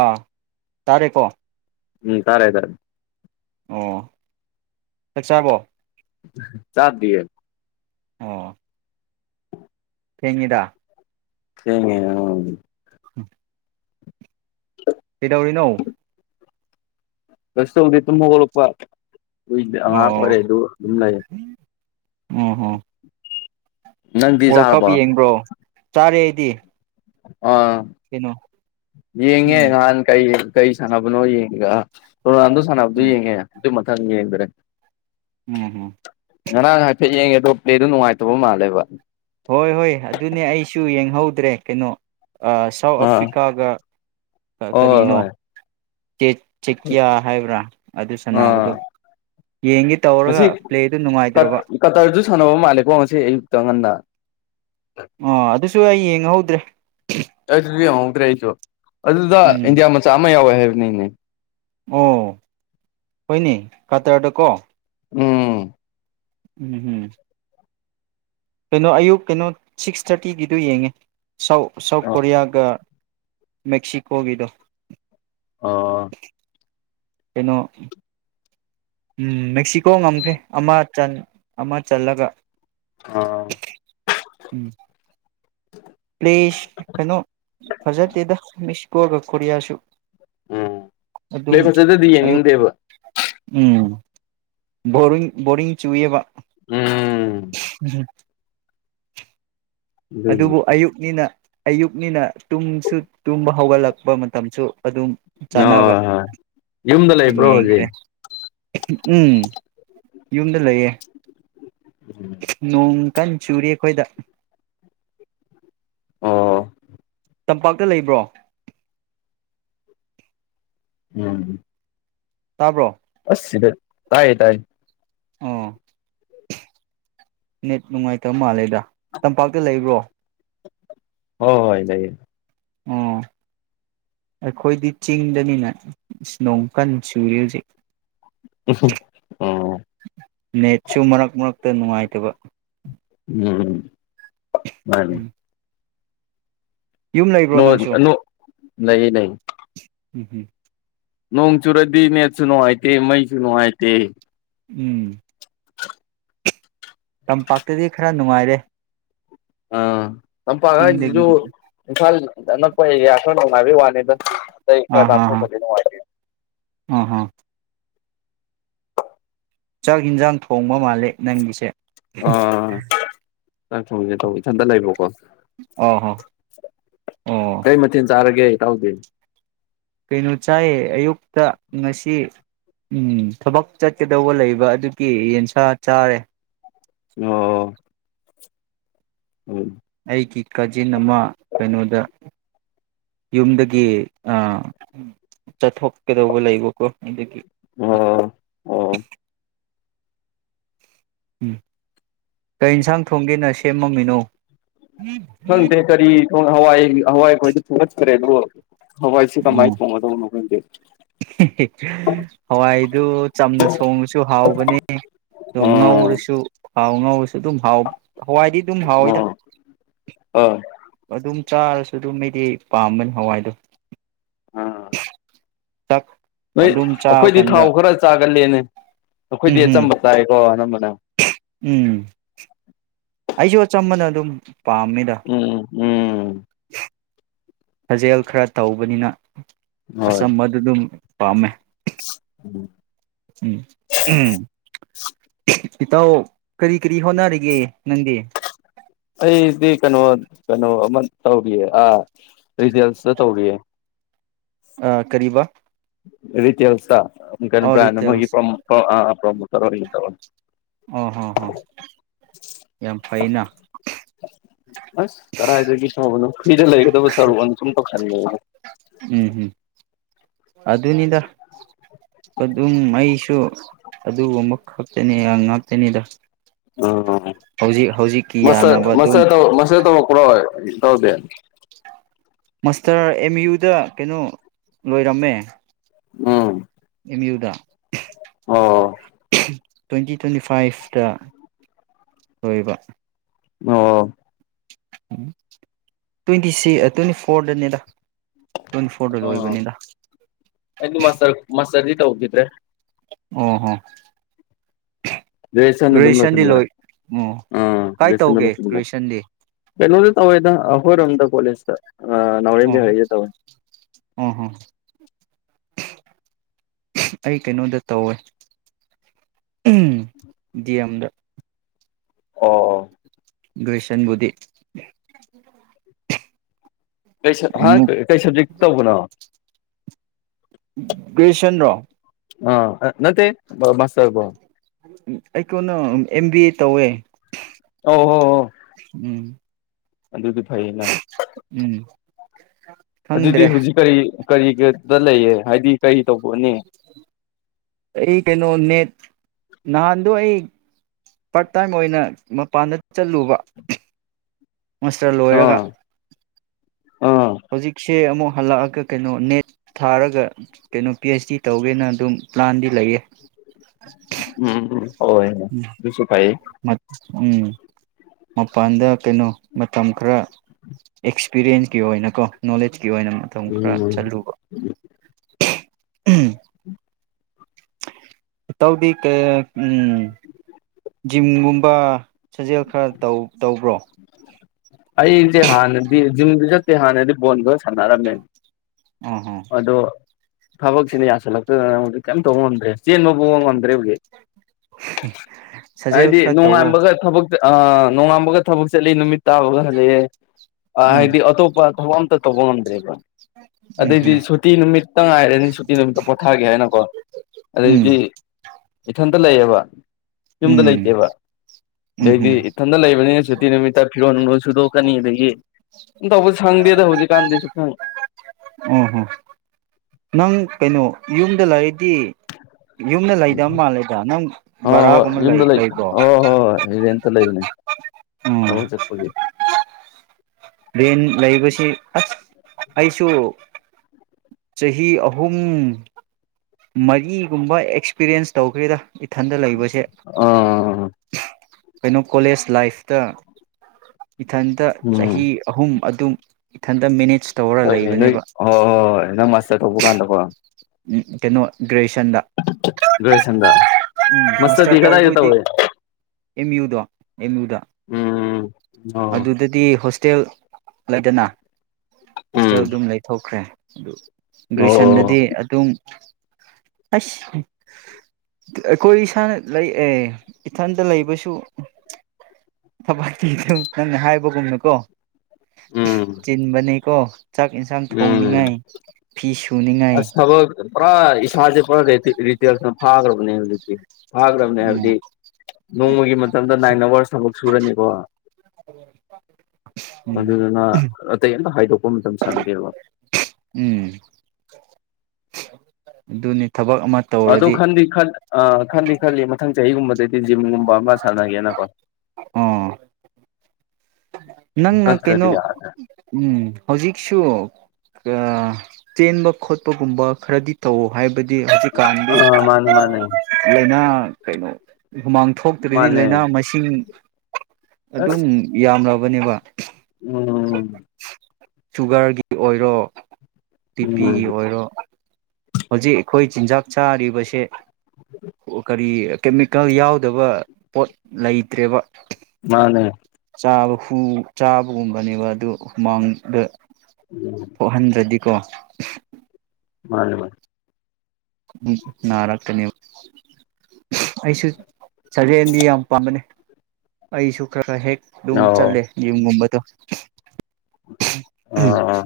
ꯑꯥ ꯇꯥꯔꯦ ꯀꯣ ꯎꯝ ꯇꯔꯦꯥꯏ ꯇꯔꯦ ꯑꯣ ꯆꯠ ꯆꯥꯕꯣ ꯆꯥꯗꯤꯌꯦ ꯑꯣ ꯊꯦꯡꯉꯤꯗ [unintelligible] ꯎꯝ [unintelligible] ꯀꯩꯗꯧꯔꯤꯅꯣ ꯀꯁꯗꯤ ꯇꯨꯝ ꯍꯧꯒꯠꯂꯛꯄ ꯀꯨꯏ ꯑꯉꯥꯡ ꯑꯣ ꯑꯣꯏꯔꯦꯗꯨ ꯑꯗꯨꯝ ꯂꯩꯌꯦ ꯑꯣ ꯍꯣ ꯅꯪꯗꯤ ꯋꯥꯔꯜ ꯀꯞ ꯆꯥꯔꯕꯣ ꯌꯦꯡꯕ꯭ꯔꯣ ꯆꯥꯔꯦ ꯑꯩꯗꯤ꯫ ꯑꯥ ꯀꯩꯅꯣ ꯌꯦꯡꯉꯦ ꯎꯝ ꯅꯍꯥꯟ ꯀꯩ ꯀꯩ ꯁꯅꯕꯅꯣ ꯌꯦꯡꯒ ꯔꯣꯅꯥꯟꯗꯣ ꯁꯥꯟꯅꯕꯗꯨ ꯎꯝ ꯌꯦꯡꯉꯦ ꯫ ꯑꯗꯨ ꯃꯊꯪ ꯌꯦꯡꯗ꯭ꯔꯦ꯫ ꯎꯝ ꯎꯝ ꯉꯔꯥꯡ ꯍꯥꯏꯐꯦꯠ ꯌꯦ ꯄ꯭ꯂꯦ ꯗꯨ ꯅꯨꯡꯉꯥꯏꯇꯕ ꯃꯥꯜꯂꯦꯕ ꯍꯣꯏ - ꯍꯣꯏ ꯑꯗꯨꯅꯦ ꯑꯩꯁꯨ ꯌꯦꯡꯍꯧꯗ꯭ꯔꯦ ꯀꯩꯅꯣ ꯑ ꯁꯥꯎꯠ ꯑꯥ ꯑꯐ꯭ꯔꯤꯀꯥꯒ ꯍꯣꯏ ꯀꯔꯤꯅꯣ ꯍꯣꯏ [unintelligible] ꯍꯣꯏ ꯆꯠꯀꯤꯌꯥ ꯍꯥꯏꯕ꯭ꯔꯥ ꯑꯗꯨ ꯑꯥ ꯁꯥꯟꯅꯕꯗꯨ ꯌꯦꯡꯒꯦ ꯉꯁꯤ ꯇꯧꯔꯒ ꯄ꯭ꯂꯦꯗꯨ ꯀꯠ ꯅꯨꯡꯉꯥꯏꯇ꯭ꯔꯕ꯫ ꯀꯇꯔꯁꯨ [unintelligible] ꯉꯁꯤ ꯑꯌꯨꯛꯇ ꯉꯟꯅ ꯑꯣ ꯑꯗꯨꯁꯨ ꯑꯩ ꯌꯦꯡꯍꯧꯗ꯭ꯔꯦ꯫ [unintelligible] [unintelligible] ꯑꯗꯨꯗ ꯎꯝ ꯏꯟꯗꯤꯌꯥ ꯃꯆꯥ ꯑꯃ ꯌꯥꯎꯑꯦ꯫ ꯍꯩꯕꯅꯤꯅꯦ ꯫ ꯑꯣ ꯍꯣꯏꯅꯦ ꯀꯇꯔꯗ ꯀꯣ ꯎꯝ꯫ ꯎꯝ ꯍꯝ꯫ ꯀꯩꯅꯣ ꯑꯌꯨꯛ ꯀꯩꯅꯣ ꯁꯤꯛꯁ ꯊꯥꯔꯇꯤꯒꯤꯗꯨ ꯌꯦꯡꯉꯦ꯫ ꯁꯥꯎ ꯁꯥꯎꯠ ꯑꯣ ꯀꯣꯔꯤꯌꯥꯒ ꯃꯦꯛꯁꯤꯀꯣꯒꯤꯗꯣ ꯑꯣ꯫ ꯀꯩꯅꯣ ꯎꯝ ꯃꯦꯛꯁꯤꯀꯣ ꯉꯝꯈ꯭ꯔꯦ ꯑꯃ ꯆꯟ ꯑꯃ ꯆꯜꯂꯒ ꯑꯥ꯫ ꯎꯝ꯫ ꯄꯂꯦꯁ ꯀꯩꯅꯣ ꯐꯖꯗꯦꯗ ꯃꯦꯁꯤ ꯀꯣꯒ ꯀꯣꯔꯤꯌꯥꯁꯨꯨ ꯎꯝ ꯄ꯭ꯂꯦ ꯐꯖꯗꯗꯤ ꯑꯌꯨꯛ ꯌꯦꯡꯅꯤꯡꯗꯦꯕ ꯫ ꯎꯝ ꯕꯔꯤ ꯕꯣꯔꯤꯡ ꯆꯨꯏꯕ꯫ ꯎꯝ꯫ ꯎꯝ꯫ ꯑꯗꯨꯅꯤ ꯑꯗꯨꯕꯨ ꯑꯌꯨꯛꯅꯤꯅ ꯑꯌꯨꯛꯅꯤꯅ ꯇꯨꯝꯁꯨ ꯇꯨꯝꯕ ꯍꯧꯒꯠꯂꯛꯄ ꯃꯇꯝꯁꯨ ꯑꯗꯨꯝ ꯍ ꯆꯥꯟꯅꯕ ꯍꯣꯏ ꯌꯨꯝꯗ ꯂꯩꯕ꯭ꯔꯣ ꯌꯦꯡꯈ꯭ꯔꯦ ꯍꯧꯖꯤꯛ? ꯎꯝ꯫ ꯌꯨꯝꯗ ꯂꯩꯌꯦ ꯎꯝ ꯅꯣꯡ ꯀꯟ ꯆꯨꯔꯤ ꯑꯩꯈꯣꯏꯗ ꯑꯣ ꯇꯝꯄꯥꯛꯇ ꯂꯩꯕ꯭ꯔꯣ ꯎꯝ ꯇꯥꯕ꯭ꯔꯣ ꯑꯁ ꯇꯥꯏꯌꯦ ꯇꯥꯏꯌꯦ ꯑꯣ ꯅꯦꯠ ꯅꯨꯡꯉꯥꯏꯇꯕ ꯃꯥꯜꯂꯦꯗ ꯇꯝꯄꯥꯛꯇ ꯂꯩꯕ꯭ꯔꯣ ꯍ ꯍꯣꯏ ꯂꯩꯏꯌꯦ ꯑꯣ ꯑꯩꯈꯣꯏꯗꯤ ꯆꯤꯡꯗꯅꯤꯅ ꯣꯡ ꯀꯟ ꯁꯨꯔꯤ ꯍꯧꯖꯤꯛ ꯑꯣ ꯅꯦꯠꯁꯨ ꯃꯔꯛ ꯃꯔꯛꯇ ꯅꯨꯡꯉꯥꯏꯇꯕ ꯃꯥꯅꯦ ꯎꯝ ꯌꯨꯝ ꯂꯩꯕ꯭ꯔꯣ ꯅꯪꯁꯨ ꯅ ꯅ ꯎꯝ ꯍꯝ ꯅꯣꯡ ꯆꯨꯔꯗꯤ ꯃꯁꯨꯅꯅꯨꯡ ꯍꯥꯏꯥꯏꯇꯦ ꯃꯩꯁꯨꯅꯅꯨꯡꯉꯥꯏꯇꯦ ꯎꯝ [unintelligible] [inaudible] ꯇꯝꯄꯥꯛꯇꯗꯤ ꯈꯔ ꯅꯨꯡꯉꯥꯏꯔꯦ ꯑꯥ ꯂꯝꯝꯄꯥꯉꯁꯨ ꯆꯤꯡꯗꯒꯤꯗꯤ ꯏꯝꯐꯥꯜ ꯑꯗꯨ ꯅ ꯄ ꯋꯥ ꯑꯥ ꯍꯥ ꯂꯥꯛꯣ ꯍꯥ ꯈꯗꯤꯅ ꯑꯥ ꯍꯥ ꯆ ꯆꯥꯛ ꯌꯦꯟꯖꯥꯡ ꯊꯣꯡꯕ ꯃꯥꯜꯂ ꯦ ꯅꯪꯒꯤꯁꯦ ꯆ ꯊꯧꯒꯦ ꯇꯧ ꯁꯟꯇ ꯂꯩꯕꯣꯀꯣ ꯑ ꯍ ꯑ ꯦ ꯇꯥꯎꯗꯦ ꯀꯩꯅꯣ ꯆꯥꯏꯌꯦ ꯑꯌꯨꯛꯇ ꯉꯁꯤ ꯊꯕꯛ ꯆꯠꯀꯗꯧꯕ ꯂꯩꯕ ꯑꯗꯨꯒꯤ ꯌꯦꯟꯁꯥ ꯆꯥꯔꯦ ꯑꯣ ꯑꯣ ꯑꯩꯒꯤ ꯀꯥꯖꯤꯟ ꯑꯃ ꯀꯩꯅꯣꯗ ꯌꯨꯝꯗꯒꯤ ꯆꯠꯊꯣꯛꯀꯗꯧꯕ ꯂꯩꯕꯀꯣ ꯑꯩꯗꯒꯤ ꯑꯣ ꯑꯣ ꯎꯝ ꯀꯩ ꯌꯦꯟꯁꯥꯡ ꯊꯣꯡꯒꯦꯅ ꯁꯦꯝꯃꯝꯃꯤꯅꯣ ꯐꯪꯇ ꯀꯔꯤ ꯍꯋꯥꯏ ꯑꯍꯣꯏꯏ ꯑꯩꯈꯣꯏꯗꯤ ꯊꯨꯔꯆꯈ꯭ꯔꯦ ꯑꯗꯨꯣ ꯍ ꯋꯥ ꯁꯤ ꯀꯥꯏ ꯎꯝ ꯐꯣꯉꯣ ꯇ ꯍꯋꯥꯏꯗꯨ ꯆꯝꯅ ꯁꯣꯡꯕꯁꯨ ꯍꯥꯎꯕꯅꯦ ꯑꯗꯨꯝ ꯑꯣ ꯉꯧꯔꯁꯨ ꯍꯥꯎ ꯉꯧꯔ ꯑꯗꯨꯝ ꯍꯥꯎ ꯍꯋꯥꯏꯗꯤ ꯑꯗꯨꯝ ꯍꯥꯎꯋꯦꯗ ꯑꯣ ꯑꯗꯨꯝ ꯆꯥꯔꯁꯨ ꯑꯗꯨꯝ ꯑꯩꯗꯤ ꯄꯥꯝꯕꯅꯤ ꯍꯋꯥꯏꯗꯣ ꯑꯥ ꯆꯥꯛ ꯅꯣꯏ ꯑꯗꯨꯝ ꯆꯥꯕ ꯑꯩꯈꯣꯏꯗꯤ ꯀꯥꯟꯗ ꯊꯥꯎ ꯈꯔ ꯆꯥꯒꯜꯂꯦꯅꯦ ꯑꯩꯈꯣꯏꯗꯤ ꯎꯝ ꯎꯝ ꯑꯆꯝꯕ ꯇꯥꯏꯀꯣꯝꯕ ꯎꯝ ꯑꯩꯁꯨ ꯑꯆꯝꯕꯅ ꯑꯗꯨꯝ ꯄꯥꯝꯃꯤꯗ ꯎꯝ ꯎꯝ [inaudible] ꯁꯥꯖꯦꯜ ꯈꯔ ꯇꯧꯕꯅꯤꯅ ꯑꯁꯥ ꯃꯗꯨꯗꯨ ꯄꯝꯃꯦ ꯎꯝ ꯎꯝ ꯎꯝ ꯏꯇꯥꯎ ꯀꯔꯤ ꯀꯔꯤ ꯍꯣꯠꯅꯔꯤꯒꯦ ꯅꯪꯗꯤ ꯑꯩꯗꯤ ꯀꯩꯅꯣ ꯀꯩꯅꯣꯃꯟ ꯇꯧꯕꯤꯦ ꯑ ꯔꯔꯤꯗꯤꯦꯜꯁ ꯆ ꯇꯧꯒꯦ ꯑ ꯀꯔꯤꯕꯥ ꯔꯔꯤꯇꯜꯁ ꯀꯩꯅꯣꯕ꯭ꯔꯥꯅ ꯃꯣꯏꯒꯤ ꯔꯤꯇꯦꯜꯁ ꯄ꯭ꯔꯣꯃꯣꯇꯔ ꯑꯣꯏꯒ ꯇ ꯑꯣ ꯍꯣ ꯍꯣ ꯌꯥꯝ ꯐꯩꯅ ꯑꯁ ꯀꯗꯥꯥꯏꯗꯗꯒꯤꯦ ꯁꯕꯅꯣ ꯃꯤꯗ ꯂꯩꯒꯗꯕ ꯁꯔꯨ ꯁꯨꯝ ꯇꯧꯁꯟꯒꯦ ꯑꯗꯨ ꯑꯗꯨꯅꯤꯗ ꯑꯗꯨ ꯑꯏꯁꯨ ꯑꯗꯨ ꯃꯛ ꯍꯥꯥꯛꯇꯦꯅꯦ ꯍꯪ ꯍꯥꯥꯛꯇꯅꯤꯗ ꯎ ꯃꯁꯥ ꯌꯥꯅꯕ ꯃꯁꯥ ꯑꯗꯨꯝ ꯇ ꯃꯁꯥ ꯇ ꯄꯨꯂ ꯇꯧꯗ ꯃꯥꯁꯇꯔ ꯑꯦꯝ ꯌꯨꯗ ꯀꯩꯅꯣ ꯂꯣꯏꯔꯝꯃꯦ ꯎꯝ ꯃꯤꯑꯣꯗ ꯑꯣ [unintelligible] ꯇ꯭ꯋꯦꯟꯇꯤ ꯇ꯭ꯋꯦꯟꯇꯤ ꯐꯥꯏꯚꯇ ꯂꯣꯏꯕ ꯑꯣ ꯇ꯭ꯋꯦꯟꯇꯤ ꯁꯤ ꯇ꯭ꯋꯦꯟꯇꯤ ꯐꯣꯔꯗꯅꯦꯗ ꯑ ꯑꯩꯗꯤ ꯃꯥꯁꯔ ꯃꯥꯁ ꯠꯇ ꯍꯒꯗ꯭ꯔꯦ ꯑ ꯍꯣ ꯦꯁ ꯒ꯭ꯔꯦꯖꯨꯌꯦꯁꯟꯗꯤ ꯙꯕꯁꯟꯒꯔ ꯂꯣꯏ ꯑꯣ ꯑ ꯀꯥꯏ ꯇꯧꯒꯦ ꯒ꯭ꯔꯦꯖꯨꯌꯦꯁꯟꯗꯤ ꯆꯟꯁꯟꯒꯔ ꯣꯏꯗ ꯍꯔꯣꯗ ꯀꯣꯂꯤꯁꯇ ꯑ ꯑ ꯍ ꯑꯩ ꯀꯩꯅꯣꯗ ꯇꯧꯋꯦ ꯑꯦꯝꯗ ꯑꯣ ꯑꯣ ꯭ꯔꯤꯁꯟꯕꯨꯙ ꯀꯩ ꯀꯩ ꯁꯕꯖꯦ ꯇꯧꯕꯅꯣ ꯀ꯭ꯔꯤꯁꯟ꯭ꯔꯣ ꯑ ꯅꯠꯇꯦ ꯃꯁꯕ ꯑꯩꯈꯣꯟꯅ ꯑꯦꯝ ꯕꯤ ꯑꯦ ꯇꯧꯋꯦ ꯑ ꯍ ꯍ ꯎꯝ ꯑꯗꯨꯗꯤ ꯐꯩꯌꯦꯅꯪ ꯎꯝ ꯑꯗꯨꯗꯤ ꯈꯪꯗ꯭ꯔꯦ ꯍꯧꯖꯤꯛ ꯀꯔꯤ ꯀꯔꯤꯒꯤꯗ ꯂꯩꯌꯦ ꯍꯥꯏꯗꯤ ꯀꯔꯤ ꯇꯧꯕꯅꯦ ꯑꯩ ꯀꯩꯅꯣ ꯅꯦꯠ ꯅꯍꯥꯟꯗꯣ ꯑꯩ ꯄꯥꯔꯠ ꯇꯥꯏꯝ ꯑꯣꯏꯅ ꯃꯄꯥꯟꯗ ꯆꯠꯂꯨꯕ ꯃꯥꯁꯇꯔ ꯂꯣꯏꯔꯒ ꯑꯥ ꯑꯥ ꯆꯦ ꯑꯃꯨꯛ ꯍꯜꯂꯛꯑꯒ ꯀꯩꯅꯣ ꯅꯦꯠ ꯊꯥꯔꯒ ꯀꯩꯅꯣ ꯄꯤ ꯑꯩꯆ ꯗꯤ ꯇꯧꯒꯦꯅ ꯑꯗꯨꯝ ꯄ꯭ꯂꯥꯟꯗꯤ ꯂꯩꯌꯦ ꯎꯝ ꯎꯝ ꯑꯣ ꯁꯨꯁꯨ ꯐꯥꯏꯌꯦ ꯎꯝ ꯃꯄꯥꯟꯗ ꯀꯩꯅꯣ ꯃꯇꯝ ꯈꯔ ꯑꯦꯛꯁꯄꯤꯔꯤꯌꯦꯟꯁꯀꯤ ꯑꯣꯏꯅꯀꯣ ꯅꯣꯂꯦꯖ ꯒꯤ ꯑꯣꯏꯅ ꯃꯇꯝ ꯈꯔ ꯎꯝ ꯆꯠꯂꯨꯕ ꯎꯝ ꯃꯇꯧꯗꯤ ꯖꯤꯝꯒꯨꯝꯕ ꯁꯥꯖꯦꯜ ꯈꯔ ꯇꯧꯕ꯭ꯔꯣ ꯑꯩꯁꯦ ꯍꯥꯟꯅꯗꯤ ꯖꯤꯝꯗꯤ ꯆꯠꯇꯦ ꯍꯥꯟꯅꯗꯤ ꯕꯣꯜꯒ ꯁꯥꯟꯅꯔꯝꯃꯦ ꯎꯝ ꯎꯝ ꯐꯥꯕꯛꯁꯤꯅꯤ ꯌꯥꯁ ꯂꯥꯛꯗ ꯀꯝ ꯇꯧꯕꯉꯣꯣꯟꯗ꯭ꯔꯦ ꯆꯦꯟꯕ ꯄꯕ ꯉꯝꯗ꯭ꯔꯦ ꯍꯧꯒꯤ ꯁꯥꯖꯦꯜ ꯍꯥꯏꯗꯤ ꯈꯔ ꯇꯧꯋꯣ ꯅꯣꯡꯉꯥꯟꯕꯒ ꯊꯕꯛ ꯅꯣꯡꯉꯝꯕꯒ ꯊꯕꯛ ꯆꯠꯂꯤ ꯅꯨꯃꯤꯠ ꯇꯥꯕꯒ ꯍꯜꯂꯛꯑꯦ ꯎꯝ ꯍꯥꯏꯗꯤ ꯑꯇꯣꯞꯄ ꯊ ꯇꯧꯕꯉ ꯉꯝꯗ꯭ꯔꯔꯤꯔꯤꯕ ꯎꯝ ꯑꯗꯩꯗꯤ ꯍꯝ ꯁꯨꯇꯤ ꯅꯨꯃꯤꯠꯇ ꯉꯥꯏꯔꯅꯤ ꯁꯨꯇꯤ ꯅꯨꯃꯤꯠꯇ ꯄꯣꯊꯥꯒꯦ ꯍꯥꯏꯅꯀꯣ ꯎꯝ ꯑꯗꯩꯗꯤ ꯏꯊ ꯂꯩꯌꯦꯕ ꯌꯨꯝꯗ ꯎꯝ ꯂꯩꯇꯦꯕ ꯎꯝ ꯑꯗꯩꯗꯤ ꯍꯝ ꯏꯊꯟꯗ ꯂꯩꯕꯅꯤꯅ ꯁꯨꯇꯤ ꯅꯨꯃꯤꯠꯇ ꯐꯤꯔꯣꯟꯒꯣꯟ ꯁꯨꯗꯣꯛꯀꯅꯤ ꯑꯗꯒꯤ ꯁ ꯇꯧꯕ ꯁꯪꯗꯦꯗ ꯍꯧꯖꯤꯛꯀꯥꯟꯗꯤ ꯁꯨ ꯁꯥꯪ꯫ ꯎꯝꯍꯣ ꯅꯪ ꯀꯩꯅꯣ ꯌꯨꯝꯗ ꯂꯩꯔꯗꯤ ꯌꯨꯝꯗ ꯂꯩꯗꯕ ꯃꯥꯜꯂꯦꯗ ꯅꯪ ꯍꯣꯏ ꯍꯣꯏ ꯕꯔꯥꯒꯨꯝꯕ ꯂꯩ ꯂꯩꯕ꯭ꯔꯣ? ꯇ ꯂꯩꯕꯅꯦ꯫ ꯎꯝ ꯊꯕꯛ ꯆꯠꯄꯒꯤ ꯫ ꯔꯦꯟ ꯂꯩꯕꯁꯤ ꯑꯁ ꯑꯩꯁꯨ ꯆꯍꯤ ꯑꯍꯨꯝ ꯃꯔꯤꯒꯨꯝꯕ ꯑꯦꯛꯁꯄꯤꯔꯤꯌꯦꯟꯁ ꯇꯧꯈ꯭ꯔꯦꯗ ꯏꯊꯟꯗ ꯂꯩꯕꯁ ꯑꯥ [unintelligible] ꯀꯩꯅꯣ ꯀꯣꯂꯦꯖ ꯂꯥꯏꯐꯇ ꯏꯊꯟꯇ ꯎꯝ ꯆꯍꯤ ꯑꯍꯨꯝ ꯑꯗꯨꯝ ꯏꯊꯟꯇ ꯃꯦꯅꯦꯖ ꯇꯧꯔ ꯍꯣꯏꯅꯦ ꯅꯣꯏ ꯂꯩꯕꯅꯦꯕ ꯍꯣꯏ ꯍꯣꯏ ꯍꯣꯏ ꯅꯪ ꯃꯁꯇꯊꯣꯛꯧꯕ ꯀꯥꯟꯗꯀꯣ꯫ ꯎꯝ ꯀꯩꯅꯣ ꯒ꯭ꯔꯦꯌꯦꯁꯟꯗ꯫ ꯃꯁꯇꯔ ꯗꯤ ꯀꯗꯥꯏꯗ ꯇꯧꯔꯦ? ꯑꯦꯝ ꯌꯨꯗꯣ ꯑꯦꯝ ꯌꯨꯗ꯫ ꯎꯝ꯫ ꯑꯣ ꯑꯗꯨꯗꯗꯤ ꯍꯣꯁ ꯇꯦꯜ ꯂꯩꯗꯅ ꯎꯝ ꯍꯣꯁꯇꯦꯜ ꯑꯗꯨꯝ ꯂꯩꯊꯣꯛꯈ꯭ꯔꯦ꯫ ꯑꯗꯨ ꯑꯣ ꯒ꯭ꯔꯦꯖꯨꯌꯦꯁꯟꯗꯗꯤ ꯑꯗꯨꯝ ꯑꯁ ꯑꯩꯈꯣꯏ ꯏꯁꯥꯅ ꯂꯩ ꯑꯦ ꯏꯊꯟꯇ ꯂꯩꯕꯁꯨ ꯊꯕꯛꯇꯤ ꯑꯗꯨꯝ ꯅꯪꯅ ꯍꯥꯏꯕꯒꯨꯝꯅꯀꯣ ꯎꯝ ꯆꯤꯟꯕꯅꯤ ꯀꯣ ꯆꯥꯛ ꯌꯦꯟꯁꯥꯡ ꯎꯝ ꯊꯣꯡꯅꯤꯡꯉꯥꯏ ꯐꯤꯁꯨ ꯑꯁ ꯊꯕꯛ ꯄꯨꯔꯥ ꯁꯥꯥꯖ ꯄ ꯔ ꯔꯔꯤ ꯐꯥꯒ꯭ꯔꯕꯅꯦ ꯍꯨꯖꯤꯛꯇꯤ ꯐꯥꯈ꯭ꯔꯕꯅꯦ ꯎꯝ ꯍꯥꯏꯕꯗꯤ ꯅꯣꯡꯃꯒꯤ ꯃꯇꯝꯗ ꯅꯥꯏꯟ ꯑꯋꯥꯔꯁ ꯊꯕꯛ ꯁꯨꯔꯅꯤꯀꯣ ꯎꯝ ꯑꯗꯨꯗꯨꯅ ꯑꯇꯩ ꯑꯝꯇ ꯍꯥꯏꯗꯣꯛ ꯀꯟ ꯇ ꯁꯗ ꯋꯥ ꯎꯝ ꯑꯗꯨꯅꯤ꯫ ꯊꯕꯛ ꯑꯃ ꯑꯗꯨ ꯇꯧꯔꯗꯤ ꯈꯟꯗꯤ- ꯈꯟ ꯑ ꯈꯟꯗꯤ - ꯈꯜꯂꯤ ꯃꯊꯪ ꯆꯍꯤꯒꯨꯝꯕꯗꯦꯗꯤ ꯖꯤꯝ ꯕ ꯑꯃ ꯁꯥꯟꯅꯒꯦ ꯅ ꯀꯣ ꯫ ꯑꯣ ꯅꯪꯅ ꯀꯩꯅꯣ ꯌꯥꯔ ꯎꯝ ꯍꯧꯖꯤꯛꯁꯨ ꯆꯦꯟꯕ ꯈꯣꯠꯄꯒꯨꯝꯕ ꯈꯔꯗꯤ ꯇꯧꯋ ꯍꯥꯏꯕ ꯑ ꯃꯥꯅꯦ - ꯃꯥꯅꯦ꯫ ꯂꯩꯥꯏꯅꯥ ꯀꯩꯅꯣ ꯍꯨꯃꯥꯡ ꯊꯣꯛꯇ꯭ꯔꯗꯤ ꯃꯥꯅꯦ ꯂꯥꯏꯅꯥ ꯃꯁꯤꯡ ꯑꯗꯨꯝ ꯑꯁ ꯌꯥꯝꯂ ꯕꯅꯦꯕ ꯎꯝ꯫ ꯁꯨꯒꯔꯒꯤ ꯑꯣꯏꯔꯣ ꯕꯤꯄꯤꯒꯤ ꯎꯝ ꯑꯣꯏꯔꯣ ꯍꯧꯖꯤꯛ ꯑꯩꯈꯣꯏ ꯆꯤꯟꯖꯥꯛ ꯆꯥꯔꯤꯕꯁꯦ ꯑꯣ ꯀꯔꯤ ꯀꯦꯃꯤꯀꯦꯜ ꯌꯥꯎꯗꯕ ꯄꯣꯠ ꯂꯩꯇ꯭ꯔꯦꯕ꯫ ꯃꯥꯅꯦ ꯆꯥꯕ ꯫ ꯍꯨ ꯆꯥꯕꯒꯨꯝꯕꯅꯦꯕ ꯑꯗꯨ ꯍꯨꯃꯥꯡꯗ ꯎꯝ ꯊꯣꯛ ꯍꯟꯗ꯭ꯔꯗꯤ ꯀꯣ ꯃꯥꯅꯦ ꯃꯥꯅꯤ꯫ ꯎ ꯅꯔꯥꯀꯅꯤ [unintelligible] ꯑꯩꯁꯨ ꯆꯒꯦꯝꯗꯤ ꯌꯥꯝ ꯄꯥꯝꯕꯅꯤ꯫ ꯑꯩꯁꯨꯨꯀ꯭ꯔ ꯍꯦꯛ ꯑꯗꯨꯝ ꯑꯣ ꯆꯜꯂꯦ ꯌꯨꯝꯒꯨꯝꯕꯗꯣ [inaudible] ꯎꯝ ꯑꯥ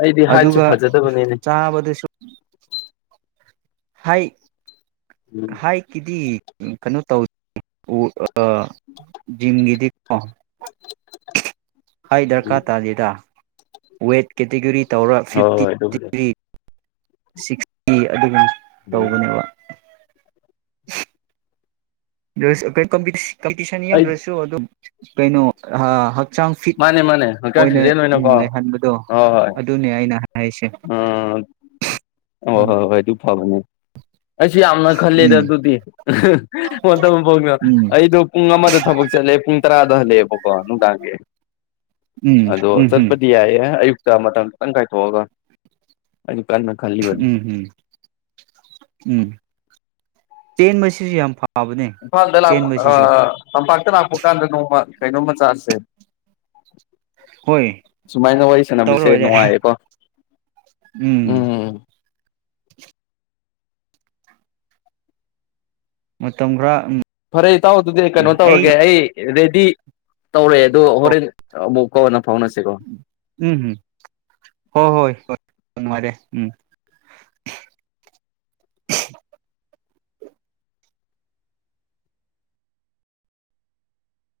ꯑꯩꯗꯤ ꯍꯥꯏꯠꯁꯨ ꯑꯗꯨꯒ ꯐꯖꯗꯕꯅꯤꯅꯦ ꯆꯥꯕꯗꯁꯨ ꯎꯝ ꯍꯥꯏꯇ ꯎꯝ ꯍꯥꯏꯠ ꯀꯤ ꯗꯤ ꯎꯝ ꯀꯩꯅꯣ ꯇꯧ ꯎ ꯑ ꯖꯤꯡꯒꯤꯗꯤ ꯑ ꯍꯥꯏ ꯗꯔꯀꯥ ꯎꯝ ꯇꯥꯗꯦꯗ ꯋꯦꯠ ꯀꯦꯇꯤꯒꯔꯤ ꯇꯧꯔ ꯍꯣꯏ ꯐꯤꯞꯇꯤ ꯍꯣꯏ ꯑꯗꯨꯕꯨꯗꯤ ꯇꯤꯒ꯭ꯔꯤ ꯁꯤꯛꯁꯇꯤ ꯑꯗꯨꯒꯨꯝ ꯎꯝ ꯇꯧꯕꯅꯦꯕ [unintelligible] ꯀꯝꯄꯤꯇꯤꯁꯟ ꯑꯩ ꯌꯥꯝꯎꯗ꯭ꯔꯁꯨ ꯑꯗꯨꯝ ꯀꯩꯅꯣ ꯍ ꯍꯛ ꯃꯥꯅꯦ ꯃꯥꯅꯦ ꯍꯛꯆꯥꯡ ꯁꯤꯖꯦꯟ ꯑꯣꯏꯅꯀꯣ ꯍꯣꯏ ꯂꯩꯍꯟꯕꯗꯣ ꯑꯗꯨꯅꯦ ꯑꯩꯅ ꯍꯥꯏꯁꯦ ꯍꯣꯏ ꯎ ꯍ ꯎꯝ ꯍꯣꯏ ꯍꯣꯏ ꯑꯗꯨ ꯐꯕꯅꯦ ꯑꯩꯁꯨ ꯌꯥꯝꯅ ꯈꯜꯂꯦꯗ ꯎꯝ ꯑꯗꯨꯗꯤ ꯍ ꯐꯥꯎ ꯎꯝ ꯑꯩꯗꯣ ꯄꯨꯡ ꯑꯃꯗ ꯊꯕꯛ ꯆꯠꯂꯦ ꯄꯨꯡ ꯇꯔꯥꯗ ꯍꯜꯂꯛꯑꯦꯕꯀꯣ ꯅꯨꯡꯗꯥꯡꯒꯤ ꯎꯝ ꯑꯗꯣ ꯎꯝ ꯆꯠꯄꯗꯤ ꯌꯥꯌꯦ ꯑꯦ ꯑꯌꯨꯛꯇ ꯃꯇꯝ ꯈꯤꯇꯪ ꯀꯥꯏꯊꯣꯛꯑꯒ ꯀꯟꯅ ꯈꯜꯂꯤꯕꯅꯤ ꯎꯝ ꯎꯝ ꯎꯝ ꯇꯦꯟꯕꯁꯤꯁꯨ ꯌꯥꯝ ꯐ ꯏꯝꯐꯥꯜꯗ ꯂꯥꯛꯄ ꯇꯝꯄꯥꯛꯇ ꯂꯥꯛꯄ ꯀꯥꯟꯗ ꯅꯣꯡꯃ ꯀꯩꯅꯣ ꯃ ꯆꯥꯁꯦ ꯍꯣꯏ ꯁꯨꯃꯥꯏꯅ ꯋꯥꯔꯤ ꯁꯥꯟꯅꯕꯁꯦ ꯇꯧꯔꯣꯏꯔꯦ ꯅꯨꯡꯉꯥꯏꯌꯦꯀꯣ ꯎꯝ ꯃꯇꯝ ꯈꯔ ꯎꯝ ꯐꯔꯦ ꯏꯇꯥꯎ ꯑꯗꯨꯗꯤ ꯀꯩꯅꯣ ꯇꯧꯔꯒꯦ ꯑꯩ ꯔꯦꯗꯤ ꯇꯧꯂꯦ ꯑꯗꯨꯣ ꯍꯣꯔꯦꯟ ꯀꯅ ꯎꯝ ꯎꯝ ꯍꯣ ꯍꯣꯏ ꯍꯣꯏ ꯅꯨꯉꯥꯏꯔꯦ ꯎꯝ